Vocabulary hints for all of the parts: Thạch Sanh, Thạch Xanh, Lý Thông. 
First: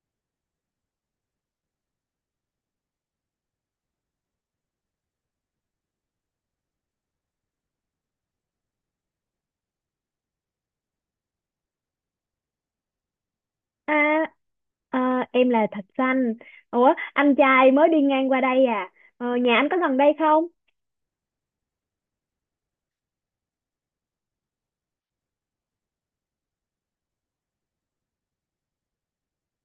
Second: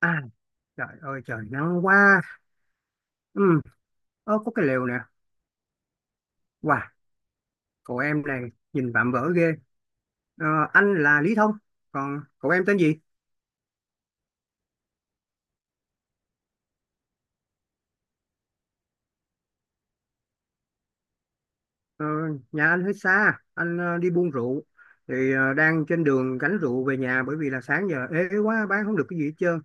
À, trời ơi trời nắng quá. ừ, Ơ, có cái lều nè. Wow, cậu em này nhìn vạm vỡ ghê. Ờ, Anh là Lý Thông. Còn cậu em tên gì? À, à, em là Thạch Xanh. Ủa, anh trai mới đi ngang qua đây à? Ờ, nhà anh có gần đây không? Ờ, Nhà anh hơi xa. Anh đi buôn rượu. Thì đang trên đường gánh rượu về nhà. Bởi vì là sáng giờ ế quá, bán không được cái gì hết trơn.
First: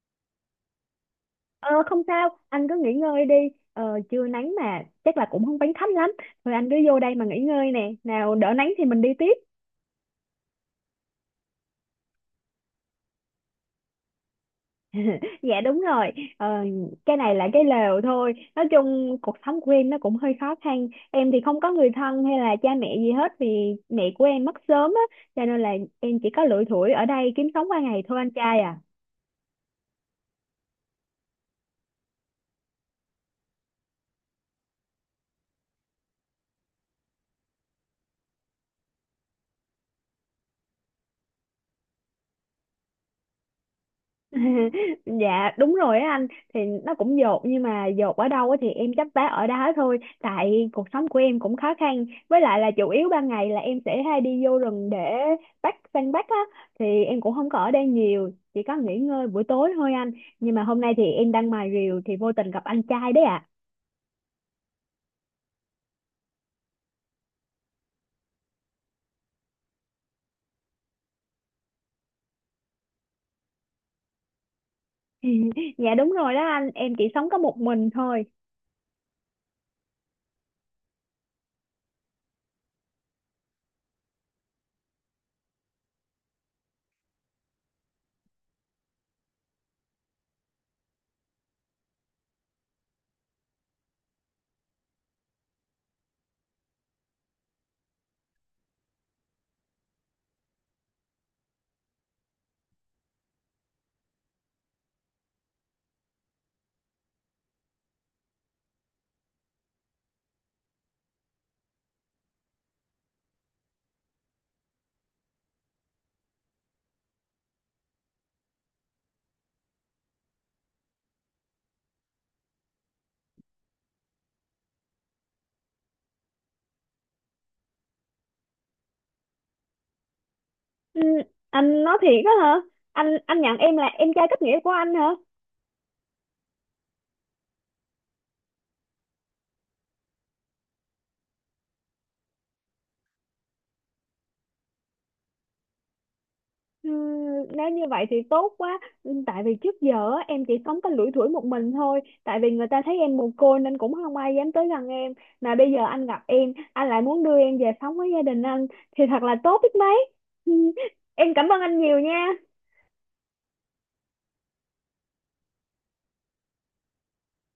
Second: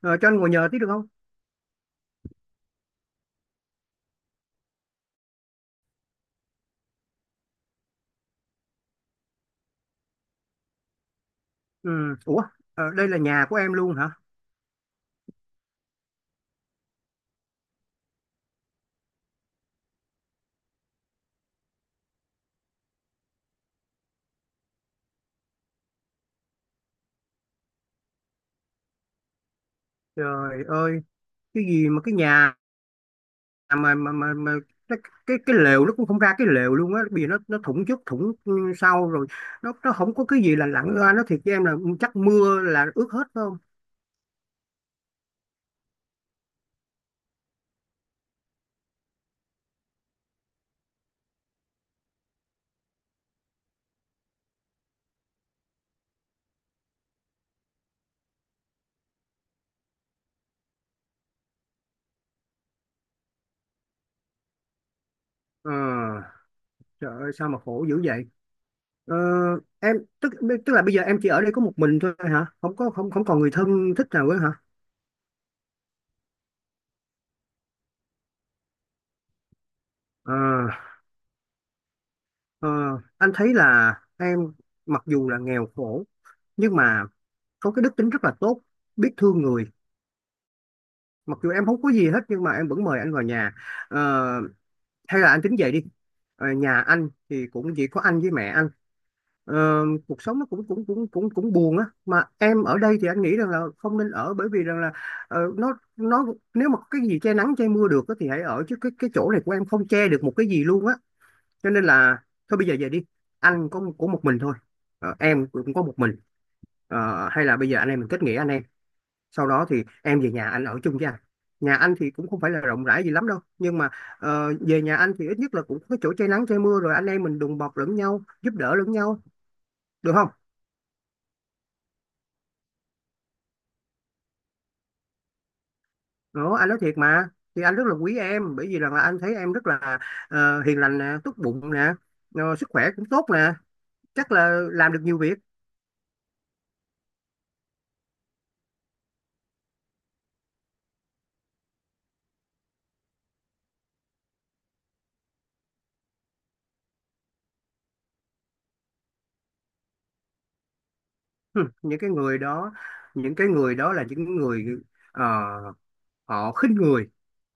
Cho anh ngồi nhờ tí được không? Ờ, không sao, anh cứ nghỉ ngơi đi. Ờ, trưa nắng mà, chắc là cũng không bánh thấp lắm. Thôi anh cứ vô đây mà nghỉ ngơi nè. Nào đỡ nắng thì mình đi tiếp. Ừ, ủa, đây là nhà của em luôn hả? Dạ đúng rồi, ờ, cái này là cái lều thôi. Nói chung cuộc sống của em nó cũng hơi khó khăn. Em thì không có người thân hay là cha mẹ gì hết, vì mẹ của em mất sớm á. Cho nên là em chỉ có lủi thủi ở đây kiếm sống qua ngày thôi anh trai à. Trời ơi, cái gì mà cái nhà. À, mà cái, cái lều nó cũng không ra cái lều luôn á, vì nó thủng trước thủng sau rồi, nó không có cái gì là lặn ra nó thiệt với em là, chắc mưa là ướt hết phải không? Dạ đúng rồi á anh, thì nó cũng dột, nhưng mà dột ở đâu á thì em chấp vá ở đó thôi, tại cuộc sống của em cũng khó khăn, với lại là chủ yếu ban ngày là em sẽ hay đi vô rừng để săn bắt á. Thì em cũng không có ở đây nhiều, chỉ có nghỉ ngơi buổi tối thôi anh. Nhưng mà hôm nay thì em đang mài rìu thì vô tình gặp anh trai đấy ạ. ờ Trời ơi, sao mà khổ dữ vậy? ờ, em tức, tức là bây giờ em chỉ ở đây có một mình thôi hả? Không có, không không còn người thân thích nào nữa hả? Dạ đúng rồi đó anh, em chỉ sống có một mình thôi. ờ ờ, anh thấy là em mặc dù là nghèo khổ nhưng mà có cái đức tính rất là tốt, biết thương người. Mặc dù em không có gì hết nhưng mà em vẫn mời anh vào nhà. Ờ, hay là anh tính về đi. Nhà anh thì cũng chỉ có anh với mẹ anh. ờ, Cuộc sống nó cũng cũng cũng cũng cũng buồn á. Mà em ở đây thì anh nghĩ rằng là không nên ở, bởi vì rằng là nó nếu mà cái gì che nắng che mưa được á, thì hãy ở, chứ cái chỗ này của em không che được một cái gì luôn á. Cho nên là thôi bây giờ về đi. Anh có một mình thôi. Em cũng có một mình. Ờ, hay là bây giờ anh em mình kết nghĩa anh em, sau đó thì em về nhà anh ở chung với anh. Nhà anh thì cũng không phải là rộng rãi gì lắm đâu, nhưng mà về nhà anh thì ít nhất là cũng có chỗ che nắng che mưa, rồi anh em mình đùm bọc lẫn nhau, giúp đỡ lẫn nhau, được không? Ừ, anh nói thiệt á hả? Anh nhận em là em trai kết nghĩa của anh hả? Đó, anh nói thiệt mà. Thì anh rất là quý em, bởi vì rằng là anh thấy em rất là hiền lành nè, tốt bụng nè, sức khỏe cũng tốt nè, chắc là làm được nhiều việc. Ừ, nếu như vậy thì tốt quá. Ừ, tại vì trước giờ á, em chỉ sống có lủi thủi một mình thôi. Tại vì người ta thấy em mồ côi nên cũng không ai dám tới gần em. Mà bây giờ anh gặp em, anh lại muốn đưa em về sống với gia đình anh. Thì thật là tốt biết mấy. Ừ, em cảm ơn Hừ, anh những nhiều cái nha. người đó, những cái người đó là những người ờ, họ khinh người,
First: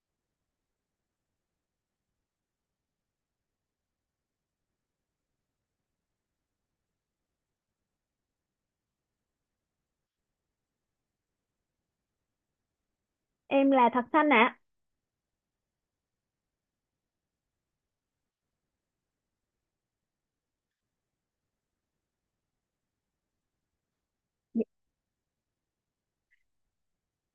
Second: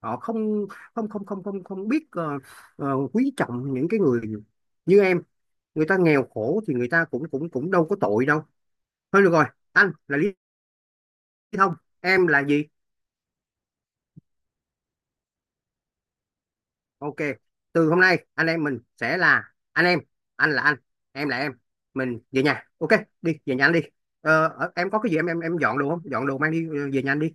họ không, không không không không không biết quý trọng những cái người như em. Người ta nghèo khổ thì người ta cũng cũng cũng đâu có tội đâu. Thôi được rồi, anh là Lý Thông, em là gì? Em là Thật Xanh ạ. Ok, từ hôm nay anh em mình sẽ là anh em. Anh là anh, em là em. Mình về nhà, ok? Đi về nhà anh đi. Ờ, em có cái gì em, em dọn đồ không? Dọn đồ mang đi, về nhà anh đi.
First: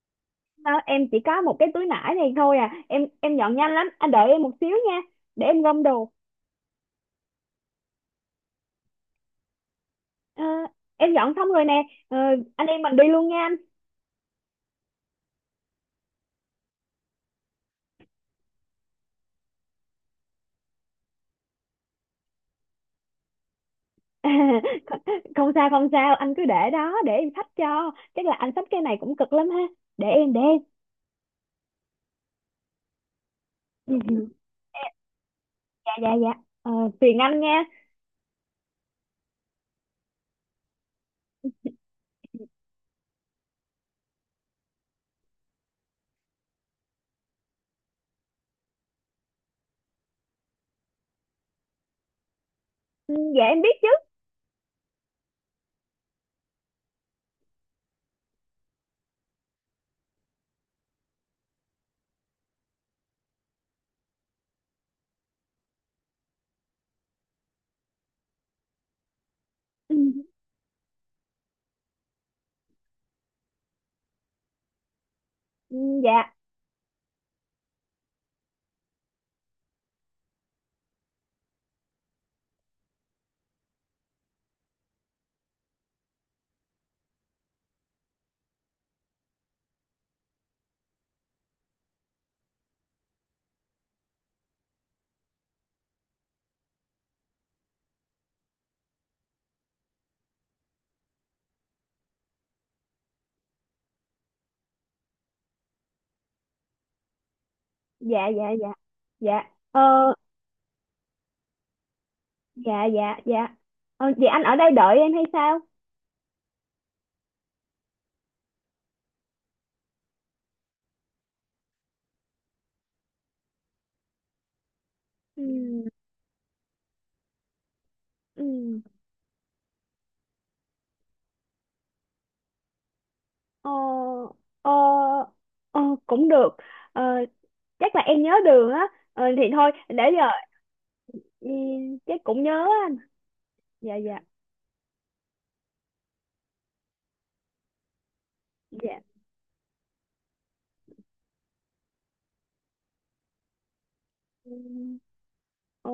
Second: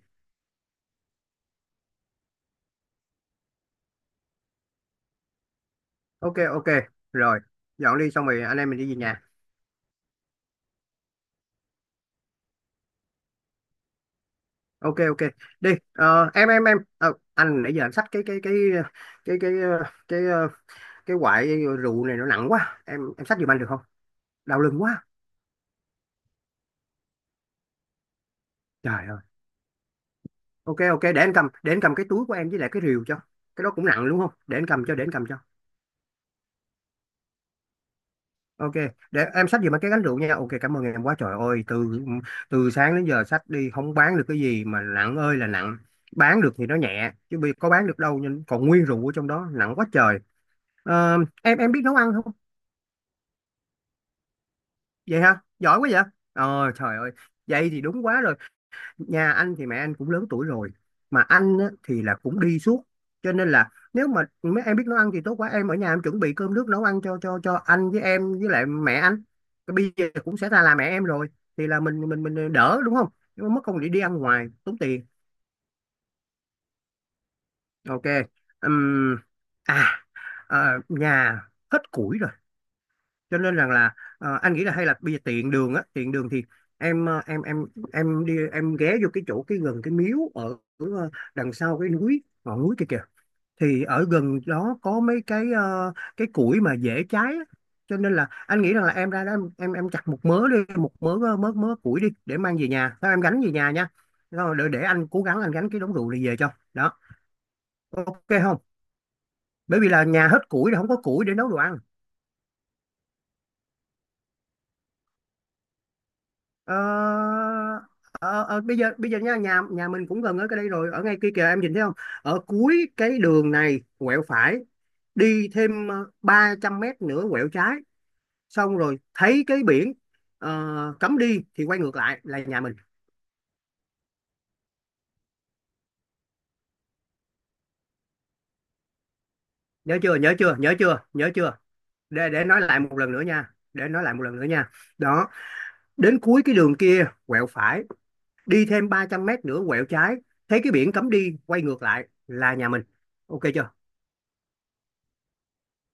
Ờ, em chỉ có một cái túi nải này thôi à. Em dọn nhanh lắm. Anh đợi em một xíu nha. Để em gom đồ. Ok ok, rồi, dọn đi xong rồi anh em mình đi về nhà. Ờ, em dọn xong rồi nè. Ờ, anh em mình đi luôn nha anh. Ok ok, đi. Ờ, em Ờ, anh nãy giờ anh xách cái cái cái ờ, cái quại rượu này nó nặng quá, em xách giùm anh được không? Không, Đau lưng quá, không sao không sao, anh cứ để đó để em xách cho. Chắc là anh xách cái này trời cũng ơi. cực lắm ha. Để em. Ok ok, để anh cầm, để anh cầm cái túi của em với lại cái rìu cho. Cái đó cũng Ừ, nặng đúng ừ, không? Để anh cầm cho, để anh cầm cho. dạ dạ dạ. Ờ, phiền anh nha. Ok, để em xách giùm anh cái gánh rượu nha. Ok, cảm ơn em quá. Trời ơi, từ từ sáng đến giờ xách đi không bán được cái gì mà nặng ơi là nặng. Bán được thì nó nhẹ chứ bây có bán được đâu, nhưng còn nguyên rượu ở trong đó nặng quá trời. Ờ, em biết nấu ăn không? Ừ, dạ em biết chứ. Vậy hả, giỏi quá vậy. Trời ơi, vậy thì đúng quá rồi. Nhà anh thì mẹ anh cũng lớn tuổi rồi, mà anh á, thì là cũng đi suốt. Cho nên là nếu mà mấy em biết nấu ăn thì tốt quá. Em ở nhà em chuẩn bị cơm nước nấu ăn cho anh với em với lại mẹ anh. Cái bây Ừ, giờ cũng sẽ ra là mẹ em rồi, thì là mình mình đỡ đúng không? Nhưng mà mất công đi đi ăn ngoài tốn tiền. ừ, dạ Ok. Ừm, à, À, nhà hết củi rồi. Cho nên rằng là anh nghĩ là hay là bây giờ tiện đường á, tiện đường thì em em em đi, em ghé vô cái chỗ cái gần cái miếu ở đằng sau cái núi ngọn núi kia kìa. Thì ở gần đó có mấy cái cái củi mà dễ cháy á. Cho nên là anh nghĩ rằng là em ra đó em chặt một mớ đi, một mớ mớ mớ củi đi để mang về nhà, sao em gánh về nhà nha. Rồi để anh cố gắng anh gánh cái đống rượu này về cho đó, ok dạ dạ không? dạ dạ. Ờ, Bởi vì là nhà hết củi rồi, không có củi để nấu đồ ăn. dạ dạ dạ. Ờ, vậy anh ở đây đợi em hay sao? Ờ, ờ, bây giờ, bây giờ nha, nhà nhà mình cũng gần ở cái đây rồi, ở ngay kia kìa, em nhìn thấy không? Ở cuối cái đường này quẹo phải, đi Ừ, thêm 300 mét nữa quẹo trái, xong ừ, rồi thấy cái biển cấm đi thì quay ngược lại là nhà mình. ờ, ờ, ờ, cũng được. Ờ, chắc là em nhớ đường á. Ờ, thì thôi để giờ. Nhớ Ừ, chưa? chắc cũng Để nói nhớ lại anh. một lần nữa nha, để Dạ nói lại dạ một lần nữa nha đó, đến cuối cái đường kia quẹo phải, đi thêm dạ. 300 mét nữa quẹo trái, thấy cái biển cấm đi quay ngược lại là nhà mình. Ok chưa? Ừ. Ờ,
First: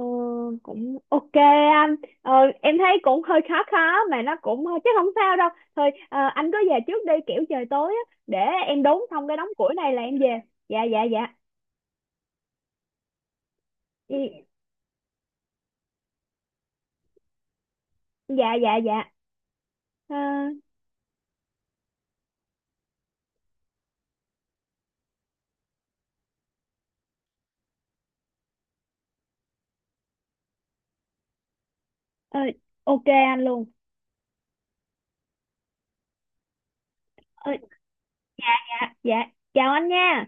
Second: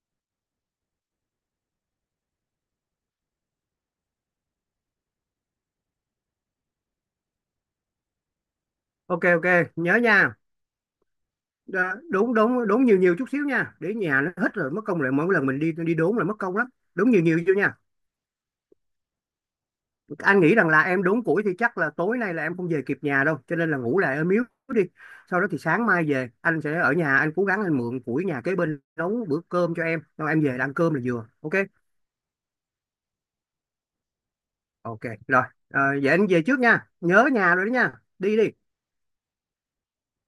cũng ok anh. ờ, em thấy cũng hơi khó khó, mà nó cũng chắc không sao đâu. Thôi anh cứ về trước đi, kiểu trời tối á, để em đốn Ok xong cái ok, đống củi này nhớ là em nha. về. Dạ dạ dạ. Đúng, đúng nhiều nhiều chút xíu nha, để Ừ, nhà nó hết rồi mất công, lại mỗi lần mình đi đi đốn là mất công lắm. Đúng nhiều nhiều vô nha. dạ dạ dạ. Ờ, Anh nghĩ rằng là em đốn củi thì chắc là tối nay là em không về kịp nhà đâu, cho nên là ngủ lại ở miếu đi. Sau đó thì sáng mai về, anh sẽ ở nhà anh cố gắng anh mượn củi nhà kế bên nấu bữa cơm cho em, xong em về là ăn cơm là vừa, ok? ờ, ok anh luôn. Ok rồi. Ờ, vậy anh về trước nha, nhớ Ờ, nhà rồi đó nha. Đi đi. dạ dạ. Chào anh nha.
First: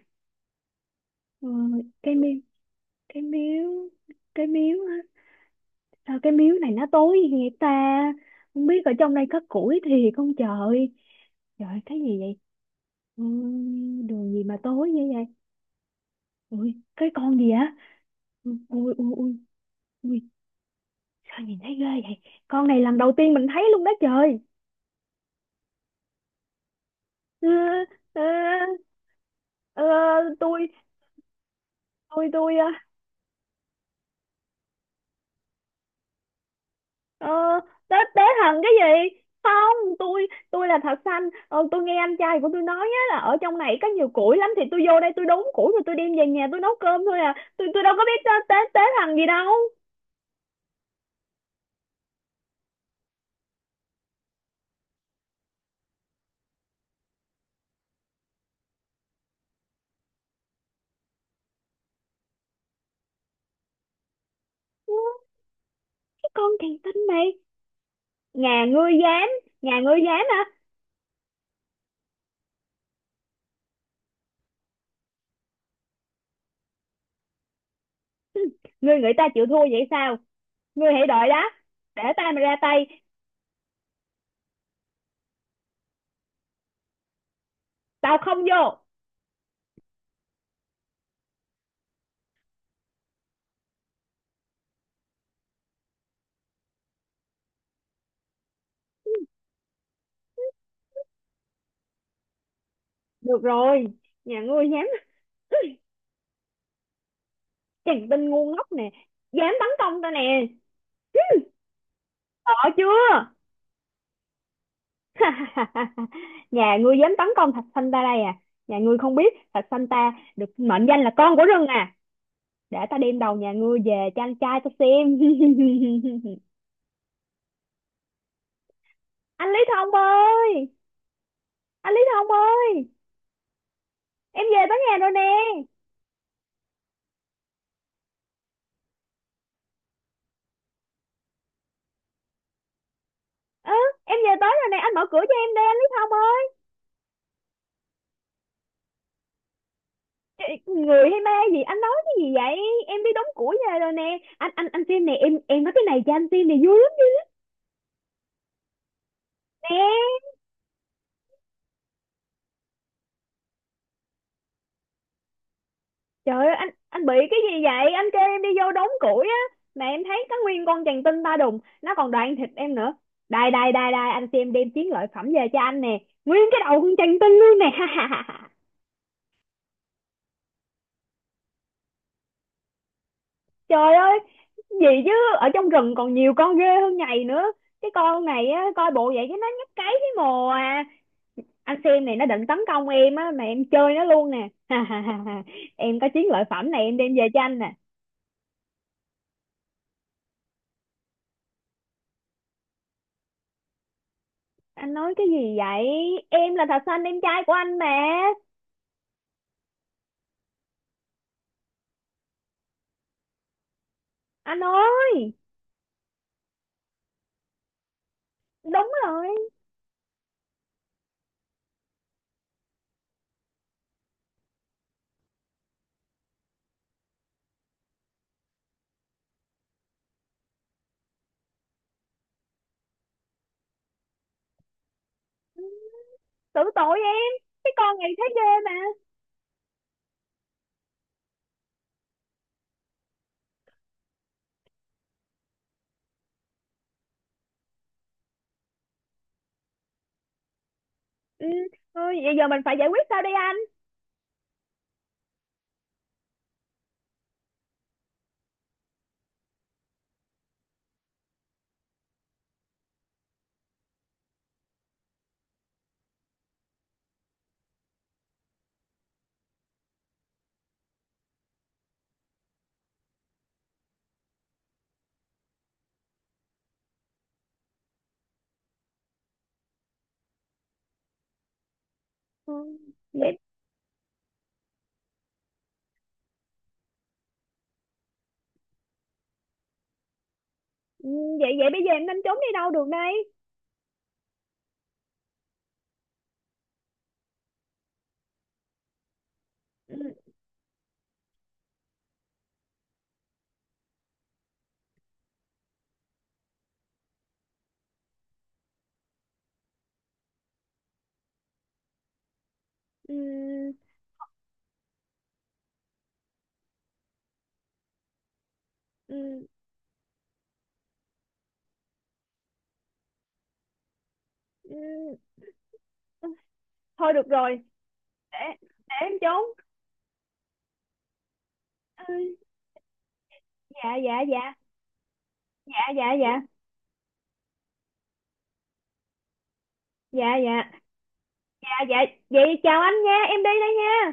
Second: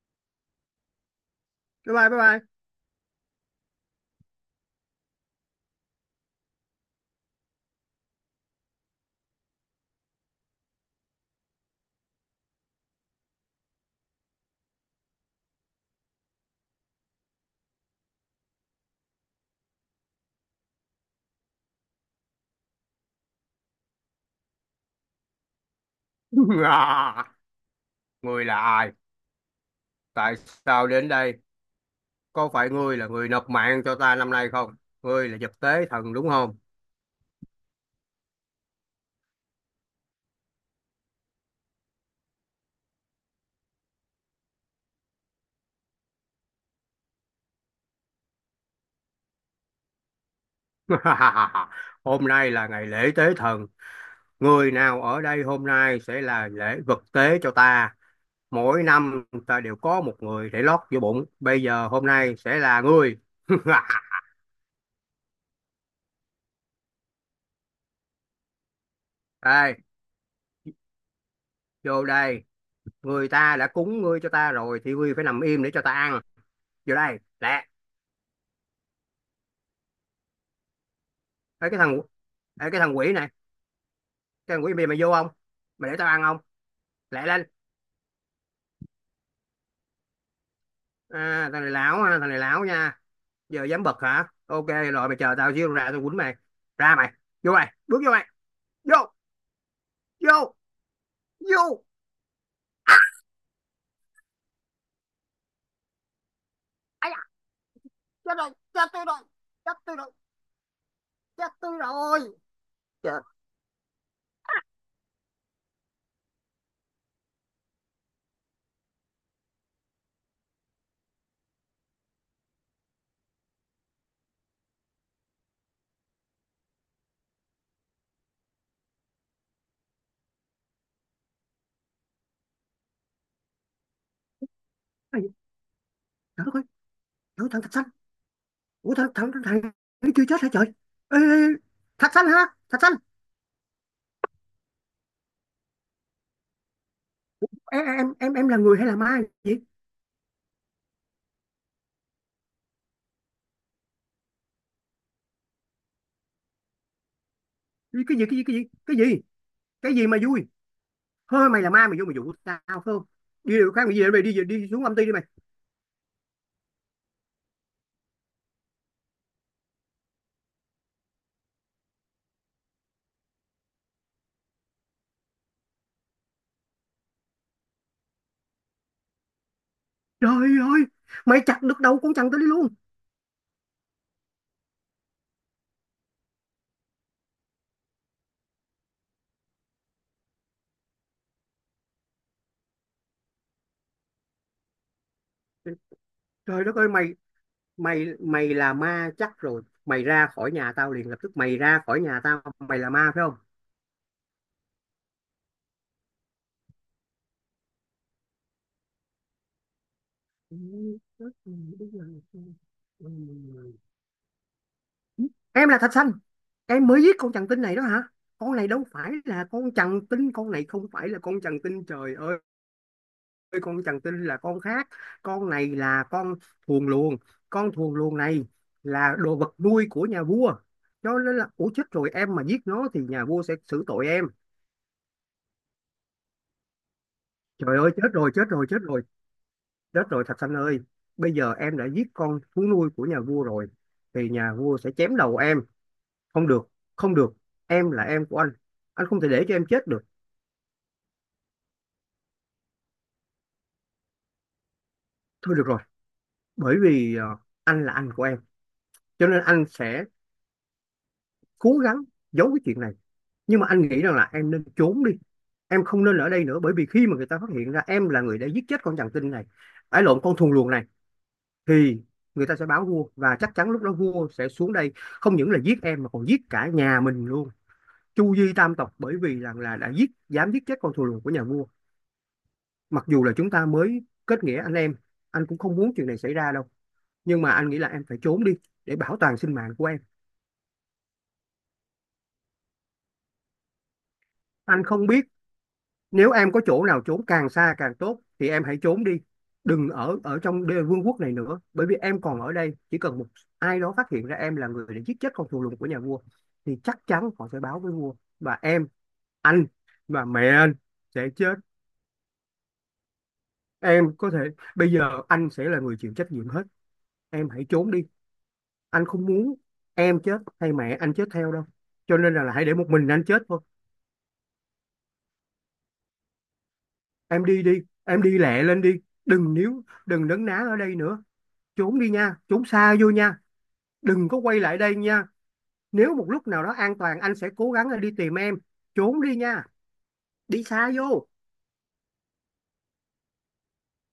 Ờ, Bye bye, cái bye miếu, bye. cái miếu, cái miếu á. Sao cái miếu này nó tối vậy ta? Không biết ở trong đây có củi thiệt không trời. Trời, cái gì vậy? Ừ, đường gì mà tối như vậy. Ui, cái con gì á? Ui, ui, ui, ui, ui, sao nhìn thấy ghê vậy? Con này lần đầu tiên mình thấy luôn đó trời. À, Ờ, ờ, ngươi là ai? ờ, Tại tôi, sao đến đây? tôi, Có tôi, phải ngươi là người nộp mạng cho ta năm nay không? Ngươi là vật tế thần đúng không? ờ, tế thần cái gì? Không, tôi là thật xanh. Ờ, tôi nghe anh trai của tôi nói á là ở trong này có nhiều củi lắm, thì tôi vô đây tôi đốn củi rồi tôi đem về nhà tôi nấu cơm thôi à. Tôi đâu có biết tế thần gì đâu. Hôm nay là ngày lễ tế thần, người nào ở đây hôm nay sẽ là lễ vật tế cho ta. Mỗi năm ta đều có một người để lót vô bụng, bây giờ hôm nay sẽ là ngươi. Cái con kỳ tinh này, nhà ngươi dám, Đây, nhà ngươi dám hả? vô đây, người ta đã cúng ngươi cho ta rồi thì ngươi phải nằm im để cho ta ăn. Vô đây, lẹ. Ngươi nghĩ ta chịu thua vậy sao? Ngươi hãy đợi đó, Ê, cái thằng, để ta mà ra ê, cái tay. thằng quỷ này, cái thằng quỷ, mày mày vô không? Mày để tao ăn không? Lẹ lên. Tao không vô. À, thằng này lão ha, thằng này lão nha. Giờ dám bật hả? Ok rồi, mày chờ tao xíu, ra tao quýnh mày. Ra mày, vô mày, bước vô mày, vô, vô, vô. Được rồi, nhà ngươi dám! Ai Chàng tinh da, ngu ngốc nè, chết rồi, dám tấn chết tôi công ta rồi, nè. chết tôi rồi, chết tôi rồi. Sợ Trời. chưa? Nhà ngươi dám tấn công thạch sanh ta đây à? Nhà ngươi không biết thạch sanh ta được mệnh danh là con của rừng à? Để ta đem đầu nhà ngươi về cho anh trai ta xem. Anh Lý Thông ơi! Anh Lý Thông ơi! Em về tới nhà rồi nè. Ây, trời ơi, trời, thằng Thạch Xanh. Ủa thằng thằng thằng thằng nó chưa chết hả trời? Ê, Thạch Xanh hả, Thạch Xanh? Ừ, em về tới rồi nè, anh mở cửa cho em đi, anh Lý Thông ơi. Em là người hay là ma vậy? Người hay ma gì, anh nói cái gì vậy? Em đi đóng củi về rồi nè anh, anh xem nè. Em nói cái này cho anh xem này, vui lắm Cái gì? Cái gì nè. mà vui? Thôi mày là ma, mày vô mày dụ tao phải không? Đi điều khác, mày về, mày đi, đi xuống âm ty đi mày. Trời ơi anh bị cái gì vậy? Anh kêu em đi vô đóng củi á, mà em thấy có nguyên con chằn tinh ba đùng, nó còn đoạn thịt em nữa. Đây đây đây đây, anh xem, đem chiến lợi phẩm về cho anh nè, nguyên cái đầu con chằn tinh luôn nè. Trời ơi, mày chặt được đầu con chằn tới đi luôn. Trời ơi, gì chứ. Ở trong rừng còn nhiều con ghê hơn nhầy nữa. Cái con này á, coi bộ vậy chứ nó nhấp cái mồ à. Anh xem này, nó định tấn công em á mà em chơi nó luôn nè. Em có chiến lợi Trời phẩm đất này, ơi em mày, đem về cho anh nè. mày là ma chắc rồi, mày ra khỏi nhà tao liền lập tức, mày ra khỏi nhà tao, mày là ma phải không? Anh nói cái gì vậy? Em là thạch xanh, em trai của anh mà. Anh ơi! Em là Thạch Xanh? Em mới giết con chằn tinh này đó hả? Con này đâu Đúng phải rồi. là con chằn tinh, con này không phải là con chằn tinh, trời ơi. Con chằn tinh là con khác, con này là con thuồng luồng. Con thuồng luồng này là đồ vật nuôi của nhà vua, cho nên là ủa chết rồi, em mà giết nó thì nhà vua sẽ xử tội em. Tưởng tội em, cái Trời ơi con chết này thấy rồi, ghê chết rồi, mà. chết rồi. Chết rồi Thạch Sanh ơi, bây giờ em đã giết con thú nuôi của nhà vua rồi, thì nhà vua sẽ chém đầu em. Không được, không được, em là em của anh. Anh không thể để cho em chết được. Ừ, thôi vậy giờ mình phải giải quyết sao đây anh? Thôi được rồi, bởi vì anh là anh của em, cho nên anh sẽ cố gắng giấu cái chuyện này. Nhưng mà anh nghĩ rằng là em nên trốn đi. Em không nên ở đây nữa, bởi vì khi mà người ta phát hiện ra em là người đã giết chết con chằn tinh này, ái lộn con thù luồng này, thì người ta sẽ báo vua và chắc chắn lúc đó vua sẽ xuống đây không những là giết em mà còn giết cả nhà mình luôn. Chu Di Tam Tộc, bởi vì rằng là đã giết, dám giết chết con thù lùn của nhà vua. Ừ, Mặc dù là vậy. chúng ta mới kết nghĩa anh em, anh cũng không muốn chuyện này xảy ra đâu, nhưng mà anh nghĩ là em phải trốn đi để bảo toàn sinh mạng của em. Ừ, vậy vậy bây giờ em nên trốn đi đâu được đây? Anh không biết, nếu em có chỗ nào trốn càng xa càng tốt thì em hãy trốn đi, đừng Ừ, ở, trong đê vương quốc này nữa. Bởi vì em còn ở đây chỉ cần một ai đó phát hiện ra em là người đã giết chết con thù lùn của nhà vua thì chắc chắn họ sẽ báo với vua, và em, anh và mẹ anh sẽ chết. ừ, Em có thể, bây giờ anh sẽ là người chịu trách nhiệm hết. Em hãy trốn đi. Anh không ừ, muốn em chết hay mẹ anh chết theo đâu. Cho nên là hãy để một mình anh chết thôi. ừ. Thôi được Em rồi. đi đi, em để đi lẹ lên để đi. em trốn. Đừng níu, đừng nấn ná ở đây nữa. Trốn đi Ừ, nha, trốn xa vô nha. dạ dạ Đừng có dạ quay lại đây nha. dạ dạ Nếu một dạ lúc nào đó an toàn anh sẽ cố gắng đi tìm em. Trốn đi nha, dạ đi dạ xa vô. dạ dạ. Vậy chào anh nha, em đi đây nha.